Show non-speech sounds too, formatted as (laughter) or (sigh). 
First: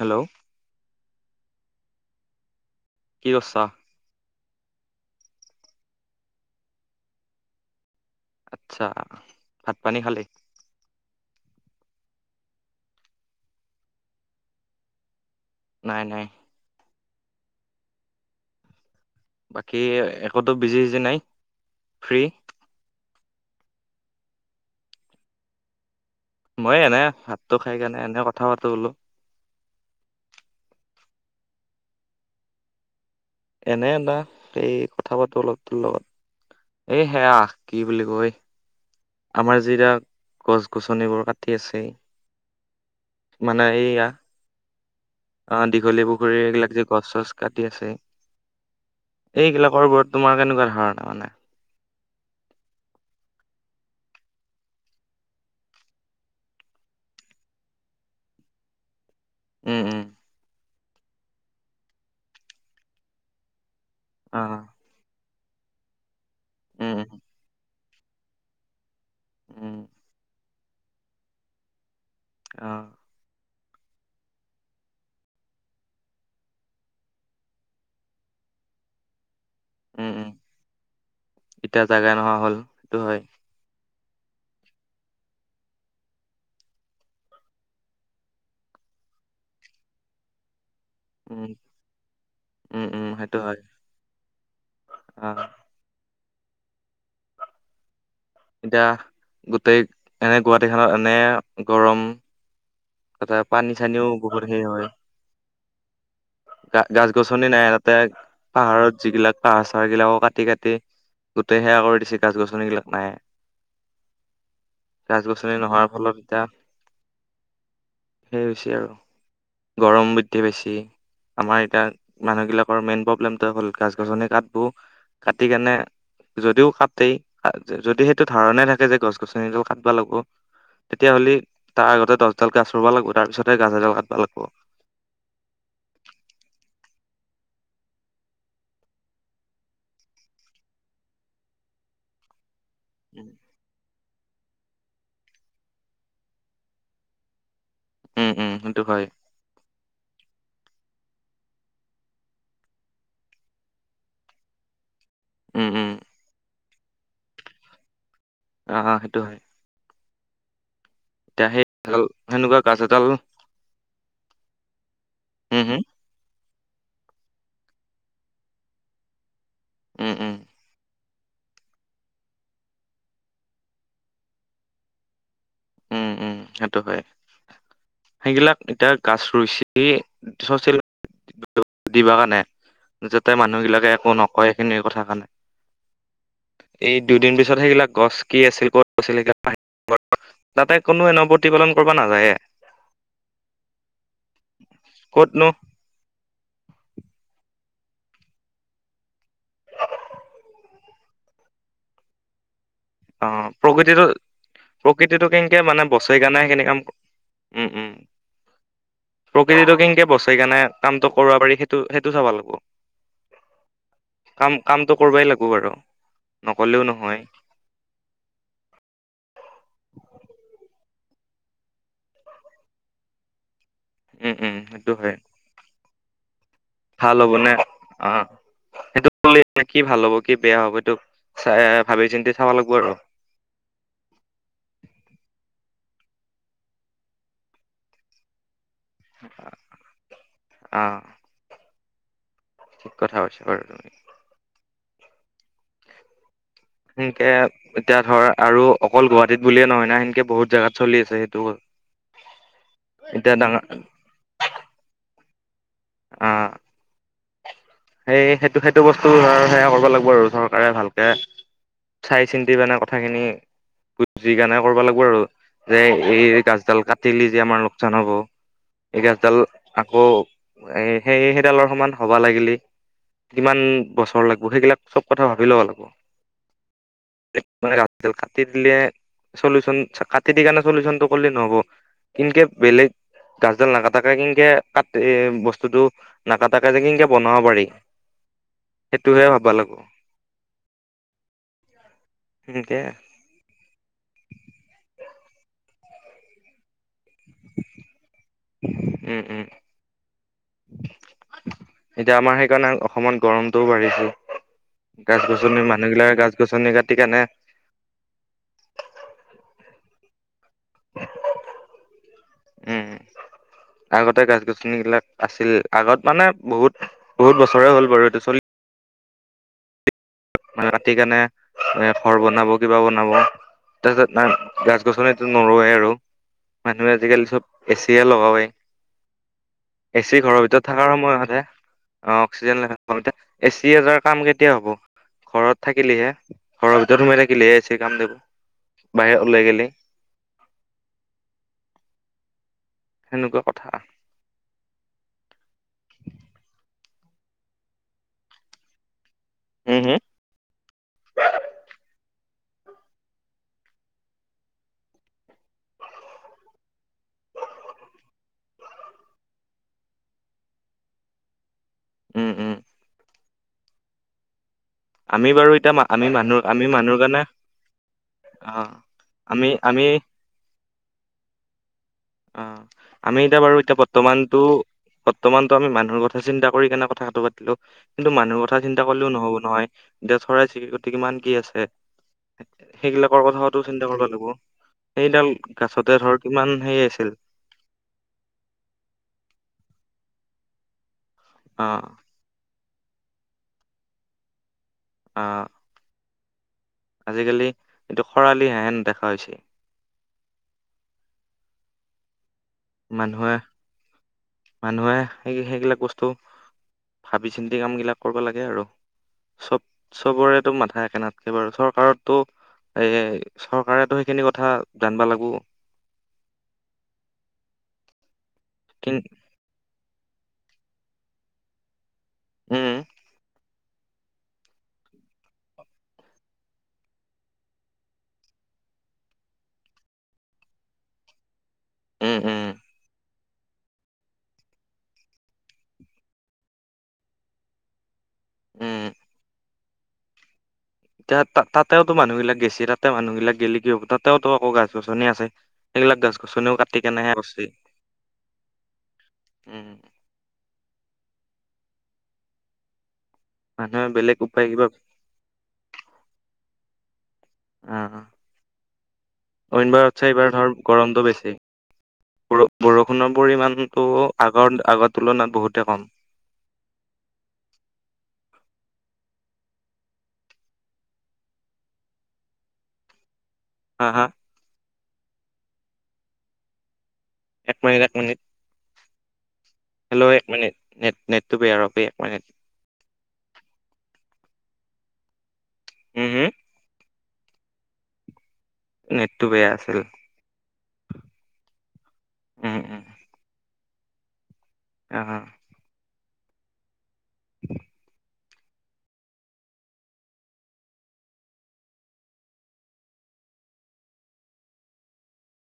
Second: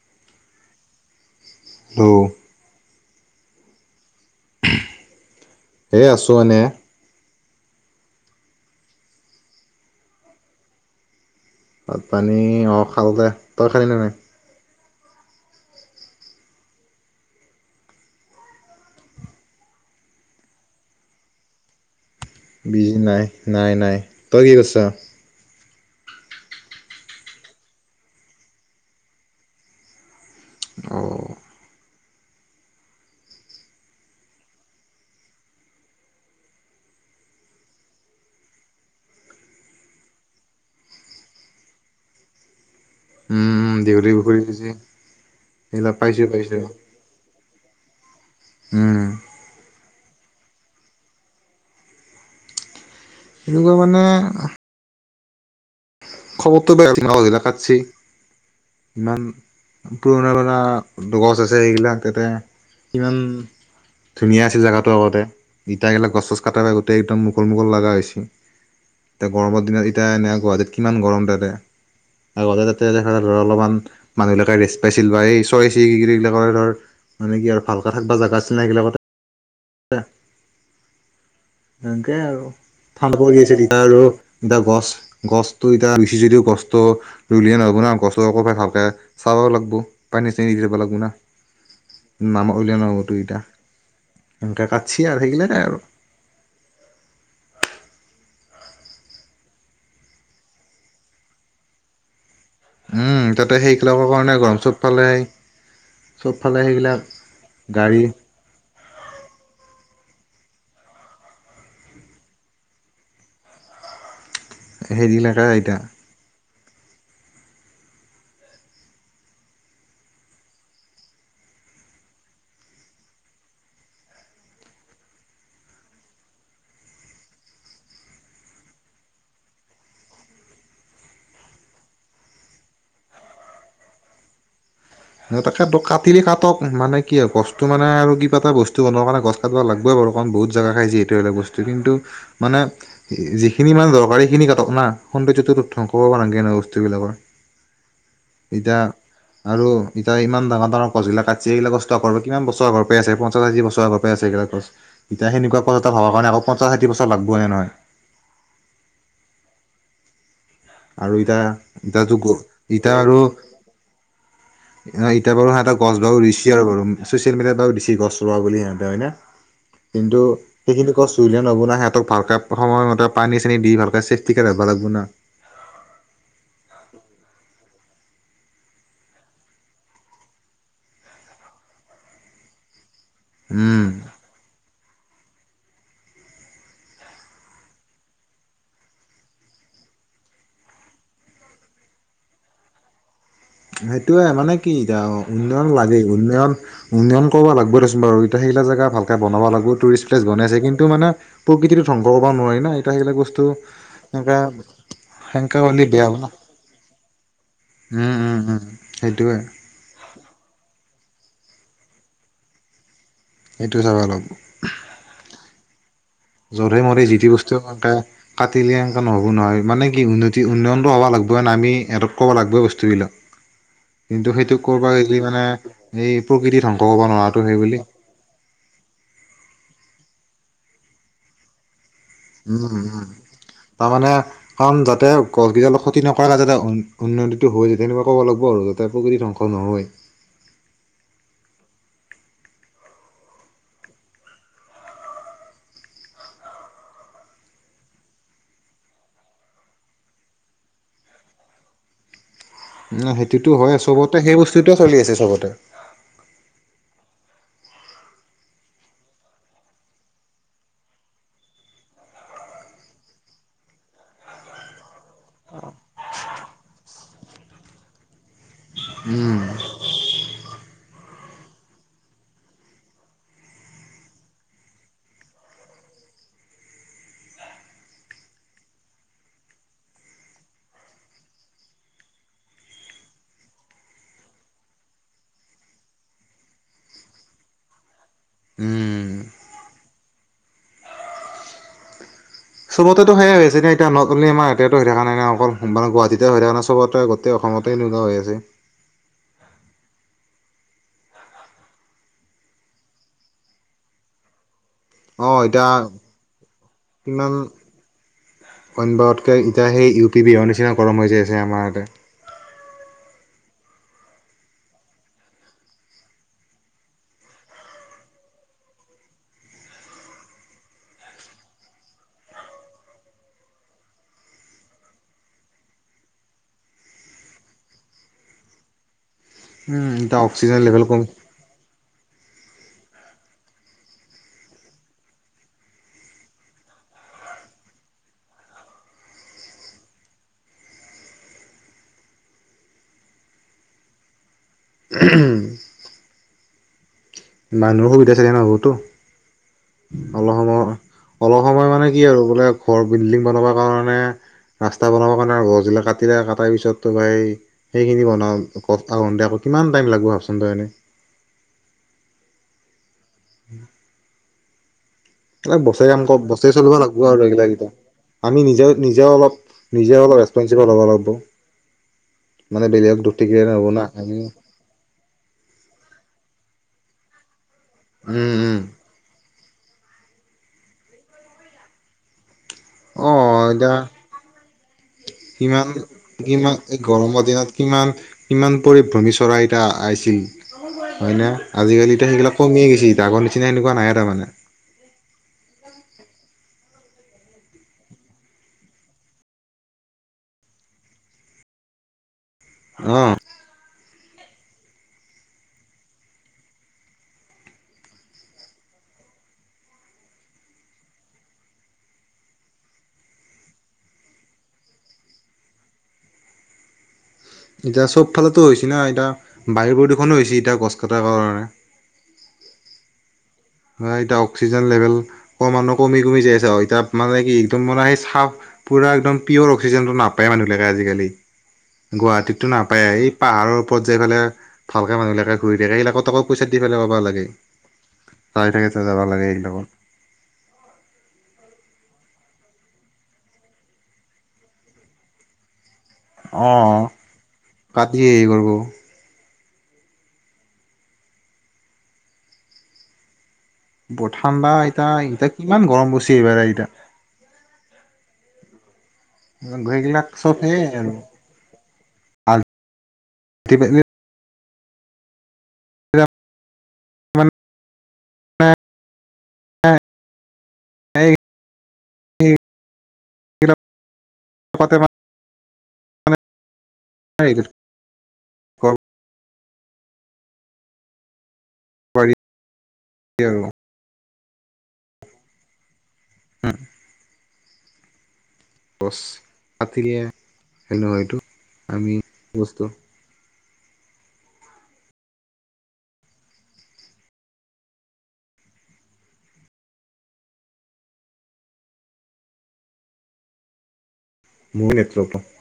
Hello তৌ কি কৰিছ? এ আছোঁ এনে। আচ্ছা ভাত, পানী, খালী? ভাত, পানী, অঁ খালতে তই খালি নে নাই। নাই নাই। বাকী একোতো বিজি সিজি নাই ফ্ৰী? বিজি নাই নাই নাই তই কি কৰিছ। মইয়ে এনে হাতটো খাই কাৰণনে এনে কথা পাতো বোলো। অ' এনে এা সেই কথা পাতো অলপ তোৰ লগত এই সেয়া কি বুলি কয় আমাৰ যিৰা গছ গছনিবোৰ কাটি আছে। মানে এইয়া দেউৰিও হৈ গিছি। অ দীঘলী পুখুৰী এইবিলাক যে গছ চছ কাটি আছে। উম। এইগিলাকৰ ওপৰত তোমাৰ কেনেকুৱা ধাৰণা মানে? কেনেকুৱা মানে (unintelligible) কাটছি ইমান উম উম পুৰণা বানা গছ আছে এইগিলাক তাতে ইমান অ ধুনীয়া আছিল জাগা ত গতে ইটা গিলা গছ চছ কাটাৰ উম আগতেই একদম উম মুকল মুকল লাগা হৈছি। এতিয়া গৰমৰ উম দিনত এতিয়া এনে গুৱাহাটীত কিমান গৰম তাতে আগতে অ তাতে দেখা ধৰ অলপমান মানুহবিলাকে ৰেষ্ট পাইছিল বা এই চয় (unintelligible) ধৰ মানে কি আৰু ভালকা থাকব জাগা আছিল না সেইবিলাকতে উম উম। এতিয়া জাগা এনেকে নোহোৱা আৰু হ'ল সেইটো ঠাণ্ডা হয় পৰি আছে তিতা আৰু ইতা গছ গছটো এতিয়া ৰুচি যদিও গছটো ৰুলে নহ'ব না গছ ভালকে চাব লাগবো পানী চেনী দিব লাগবো না। উম নামা উলিয়া উম উম নগতো সেইটো ইতা হয় এনকে কাছি আৰ আহ সেইগিলাকে আৰু। এতিয়া গোটেই এনে গুৱাহাটীখনত এনে গৰম উম তাতে পানী সেইগিলাকৰ চানিও কাৰণে গোবৰ গৰম সেই হয়। চবফালে চবফালে গা সেইগিলাক গছ-গছনি নাই তাতে। গাড়ী পাহাৰত যিগিলাক পাহাৰ চাহাৰ গিলাকো কাটি কাটি গোটেই সেৱা কৰি দিছে গছ-গছনিগিলাক নাই সেইগিলাকে গাছ-গছনি এতিয়া নোহোৱাৰ ফলত এতিয়া সেই হৈছে আৰু। গৰম বৃদ্ধি বেছি আমাৰ এতিয়া মানুহ গিলাকৰ মেইন প্ৰব্লেমটো হ'ল গাছ-গছনি কাটবো। কাটি কেনে যদিও কাটেই যদি সে- টো ধাৰণাই থাকে যে গছ-গছনি ডাল কাটবা লাগব। তেতিয়া হ'লি তাৰ আগতে দছডাল গছ ৰুবা লাগব তাৰ পিছতহে গাজ এডাল কাটব লাগব। সিহতকা দ কাটিলি কাটক মানে কি আও গছটো মানে আৰু কিবা এটা বস্তু বনোৱাৰ কাৰণে গছ কাটব লাগবই বাৰু কাৰণ বহুত জাগা খায় যিহেতু এটা বস্তু কিন্তু মানে উম, যিখিনি মানে দৰকাৰীখিনি কাটক না। সৌন্দৰ্যটোত ধ্বংস কৰবা নাংগে না বস্তুবিলাকৰ উম, উম, এতিয়া সেইটো হয়। আৰু এতিয়া ইমান ডাঙৰ ডাঙৰ গছগিলা কাটছে এইগিলা গছ তৰ আৰ কিমান বছৰ আগৰ পৰা আছে। পঞ্চাশ আশী বছৰ আগৰ পৰা আছে এইগিলা গছ। এতিয়া সনেকুৱা উম, ক'লা উম, তৰ হ'ব কাৰণে মক পঞ্চাছ হাড়ি বছৰ লাগব হে নহয়। অ অ সেইটো হয়। আৰু ইতা এতিয়া সেই ভাল এতিয়া যুগ সেনেকুৱা গাছ ইতা এডাল আৰু এতিয়া বাৰু উম, সিহঁতে হম, গছ ঘ ৰুইছ কিহ ৰুৰোম ছচিয়েল মিডিয়াত বাও দিছি গছ ৰোৱা বুলি সিহঁতে হয় নে? উম, কিন্তু উম, সেইখিনি গছ ৰুলে নহব না সিহঁতক ভালকে সময়মতে পানী চানি দি ভালকে চেফটি কৰি ৰাবা লাগবো না। উম উম সেইটো হয়। সেইগিলাক এতিয়া গাছ ৰুইছে ছ'চিয়েল (unintelligible) দিবা কাণে যাতে মানুহ বিলাকে উম একো নকয় সেইখিনি কথা কানে। এই দুইদিন পিছত সেইগিলাক গছ কি আছিল ক'ত আছিল (unintelligible) তাতে কোনো এনে প্ৰতিপলন কৰিব নাযায়ে। সেইটোয়ে মানে কি এতা ক'তনো উন্নয়ন লাগে উন্নয়ন উন্নয়ন কৰবা লাগব দেচোন বাৰু ইতা সেইগিলাক জেগা ভালকে বনাব লাগব টোৰিষ্ট প্লেছ বনাইছে। কিন্তু মানে প্ৰকৃতিতো ধ্বংস কৰিব নোৱাৰি না এ সেইবিলাক বস্তু অ' প্ৰকৃতিটো তেনো প্ৰকৃতিটো সেনেকা কেনেকে হ মানে বেয়া বচাই হ'ল। কাৰণে কাম উম উম উম সেইটোৱে প্ৰকৃতিটো কেনকে বচ সকাৰণে। কামটো কৰিব পাৰি সেইটো সেইটো চাব লাগিব। এইটো চাব অলপ। কাম কামটো কৰবাই লাগব বাৰু। জধে নকলেও মধে নহয় যিটি বস্তু সেনকে কাটিলে সেনকা নহ'ব নহয় মানে কি উন্নতি উন্নয়ন হব লাগব ন আমি এডপ্ট কৰিবব লাগিবই বস্তুবিলাক। কিন্তু উম উম সেইটোক সেইটো কৰ'বা হয় গিলি মানে এই প্ৰকৃতিৰ ধং ভাল হ'ব নে? অঁ, সেইটো কি ভাল হ'ব কি বেয়া হ'ব এইটো চ ভাবি চিন্ত উম উম তাৰমানানে কাৰণ যাতে গছ কেইডাল ক্ষতি নকৰাকে যাতে উন্নতিটো হৈ যায় তেনেকুৱা ক'ব লাগব আৰু। তাপক ধ্বংস নহয়। অঁ। ঠিক কথা কছে বাৰু তুমি। সেনকে এতিয়া ধৰ আৰু অকল গুৱাহাটীত বুলিয়ে নহয় না সেনকে বহুত জাগাত চলি আছে সেইটো বস (unintelligible) ন সেইটোতো হয় চবতে সেই বস্তুটোৱে চলি আছে চবতে। অ', সেই সেইটো সেইটো বস্তু ধ সেয়া কৰিব লাগিব আৰু চৰকাৰে ভালকে। চাই চিন্তি মানে কথা খিনি বুজি গানে কৰিববা লাগ। আৰু যে এই গাছডাল কাটিলি যে আমাৰ লোকচান হব এই গাছডাল। উম। আকৌ এ সেই সেইডালৰ সমান হবা লাগিলি। কিমান বছৰ লাগিব সেইগিলাক চব কথা ভাবি ল'ব লাগিব। মানে ৰােল খাতি (unintelligible) চলিউচন কাাট দ কাৰানে চলিউচনটো কৰিলেই নহব কিনকে বেলেগ গাছডাল নাকাটাকা কেনকে কাট এ বস্তুতটো নাকাটাক যে কেনকে বনাব পাৰি। উম। সেইটোহে ভবা লাগো। চবতে সেই আছে। এতিয়া নট অলি আমাৰ এয়াতে হৈ থকা নাই নাই অকল মানে গুৱাহাটীতে হৈ থকা নাই সবতে গোটেই অসমতে এনেকুৱা হৈ আছে। উম উম। এতিয়া আমাৰ সেইকাৰণে অসমত গৰমটোও বাঢ়িছে। গছ অ গছনি এতিয়া মানুহ বিলাকে গছ গছনি কাটি কেনে। অন বাৰতকৈ এতিয়া সেই ইউ পি বিহাৰ অন নিচিনা গৰম হৈ যায় আছে আমাৰ ইয়াতে। উম'। আগতে গছ- গছনিবলাক আছিল আগত মানে বহুত বহুত বছৰেই হল বাৰু এইটো চলি। মতি কেনে ঘৰ বনাব কিবা বনাব। তাৰপিছত ন গছ গছনিটো নৰোৱে আৰু। মানুহে আজিকালি চব এচিয়ে লগাৱাই। উম এচি এতিয়া ঘৰৰ অক্সিজেন ভিতৰত লেভেল থকাৰ কমি সময় মতে। অ অক্সিজেন লখ এতিয়া এ চি এজাৰ কাম কেতিয়া হ'ব। ঘৰত থাকিলিহে ঘৰৰ ভিতৰত সোমাই থাকিলিহে চ কাম দিব বাহিৰত ওলাই গেলি। সেনেকুৱা কথা। (inaudible) মানুহৰ সুবিধা থাকে ন' বহুতো। হু, হু? অলপ সময়, অলপ সময় মানে কি আৰু বোলে ঘৰ বিল্ডিং বনাব কাৰণে ৰাস্তা বনাবৰ কাৰণে গছগিলা কাটিলে কাটাৰ পিছততো ভাই সেইখিনি বনাওঁ (unintelligible) আকৌ কিমান টাইম লাগিব ভাবচোন তই এনে। উম, উম। আমি বাৰু (unintelligible) এতিয়া বছেৰে কাম আমি কৰ মানুহ বছেৰে আমি চলিব মানুহৰ লাগিব কাৰণে আৰু এইগিলাকেইটা। আমি অ নিজে নিজে অলপ আমি আমি নিজ অলপ ৰেচপনচিবল হ'ব লাগিব। অ' মানে বেলেগক দুখ আমি দি এতিয়া থাকিলে বাৰু নহ'ব এতিয়া না আমি বৰ্তমানতটো বৰ্তমানতো আমি মানুহৰ কথা চিন্তা কৰি কেনে কথাটো পাতিলো কিন্তু মানুহৰ উম উম কথা চি তা কলেও নহ'ব নহয় (unintelligible) চৰাই চিৰিকতি কিমান কি আছে। অ সেইবিলাকৰ কথাওঁটো এতিয়া চিন্তা কৰিব লাগিব, সেইডাল কিমান গাছতে ধৰ কিমান হে আছে। গৰমৰ দিনত কিমান কিমান পৰিভ্ৰমি চৰাই এটা আছিল। হয় না, অ আজিকালিতো সেইগিলাক কমিয়ে গৈছে, আগৰ নিচিনা এনেকুৱা নাইে তাৰমানে। অ'। আজিকালি এইটো খৰালিহেহেন দেখা হৈছে। অ মানুহে মানুহে সেই-সেইবিলাক বস্তু ভাবি চিন্তি কামবিলাক কৰিব লাগে আৰু। চব চবৰেতো মাথা একে নাথকে বাৰু, চৰকাৰৰতো এ, চৰকাৰেতো সেইখিনি কথা জানবা লাগব। এতিয়া চবফালেতো হৈছে না কিন এতিয়া বায়ু প্ৰদূষণো হৈছে এতিয়া গছ কাটাৰ কাৰণে। উম। এতিয়া অক্সিজেন লেভেল কমানো কমি কমি যাই আছে আৰু এতিয়া মানে কি একদম মানে সেই চাফ পুৰা একদম পিয়ৰ অক্সিজেনটো নাপায় মানুহবিলাকে আজিকালি। উম গুৱাহাটীত উম টো নাপায়ে, এই পাহাৰৰ ওপৰত যাই ফালে ভালকে মানুহবিলাকে ঘূৰি থাকে এইবিলাকক টকা পইচা দি পেলাইহে পাব লাগে। হয়, তাকেইতো উম যাবা লাগে এইবিলাকত। এতিয়া তা-তাতেওতো মানুহবিলাক গেছি, তাতে মানুহবিলাক গেলে কি হ'ব তাতেও আকৌ গাছ গছনি আছে। হেইবিলাক গছ অ গছনিও কাটি কেনে হে কৰ্চি, কাটি হেৰি কৰিব উম। মানুহে (unintelligible) বেলেগ উপায় কিবা এতা এতিয়া কিমান গৰম পৰিছে এইবাৰ এতিয়া। অ' অইনবাৰত ঘড়ীবিলাক চাই এইবাৰ চব ধৰ সেয়ে আৰু গৰমটো বেছি। বৰ-বৰষুণৰ আল্টিমেটলি পৰিমাণটো আগৰ আগৰ তুলনাত বহুতে কম। (unintelligible) (unintelligible) হা, হা? (unintelligible) (unintelligible) এক মিনিট, এক মিনিট। হেল্ল' এক মিনিট, নেট-নেটটো বেয়া, ৰ'বা এক মিনিট। (unintelligible) উম হম (unintelligible) গছ নেটটো বেয়া আছিল কাটিলে (unintelligible) আমি সেইটো হয়টো আমি উম বস্তু উম (unintelligible) (inaudible) মোৰ (unintelligible)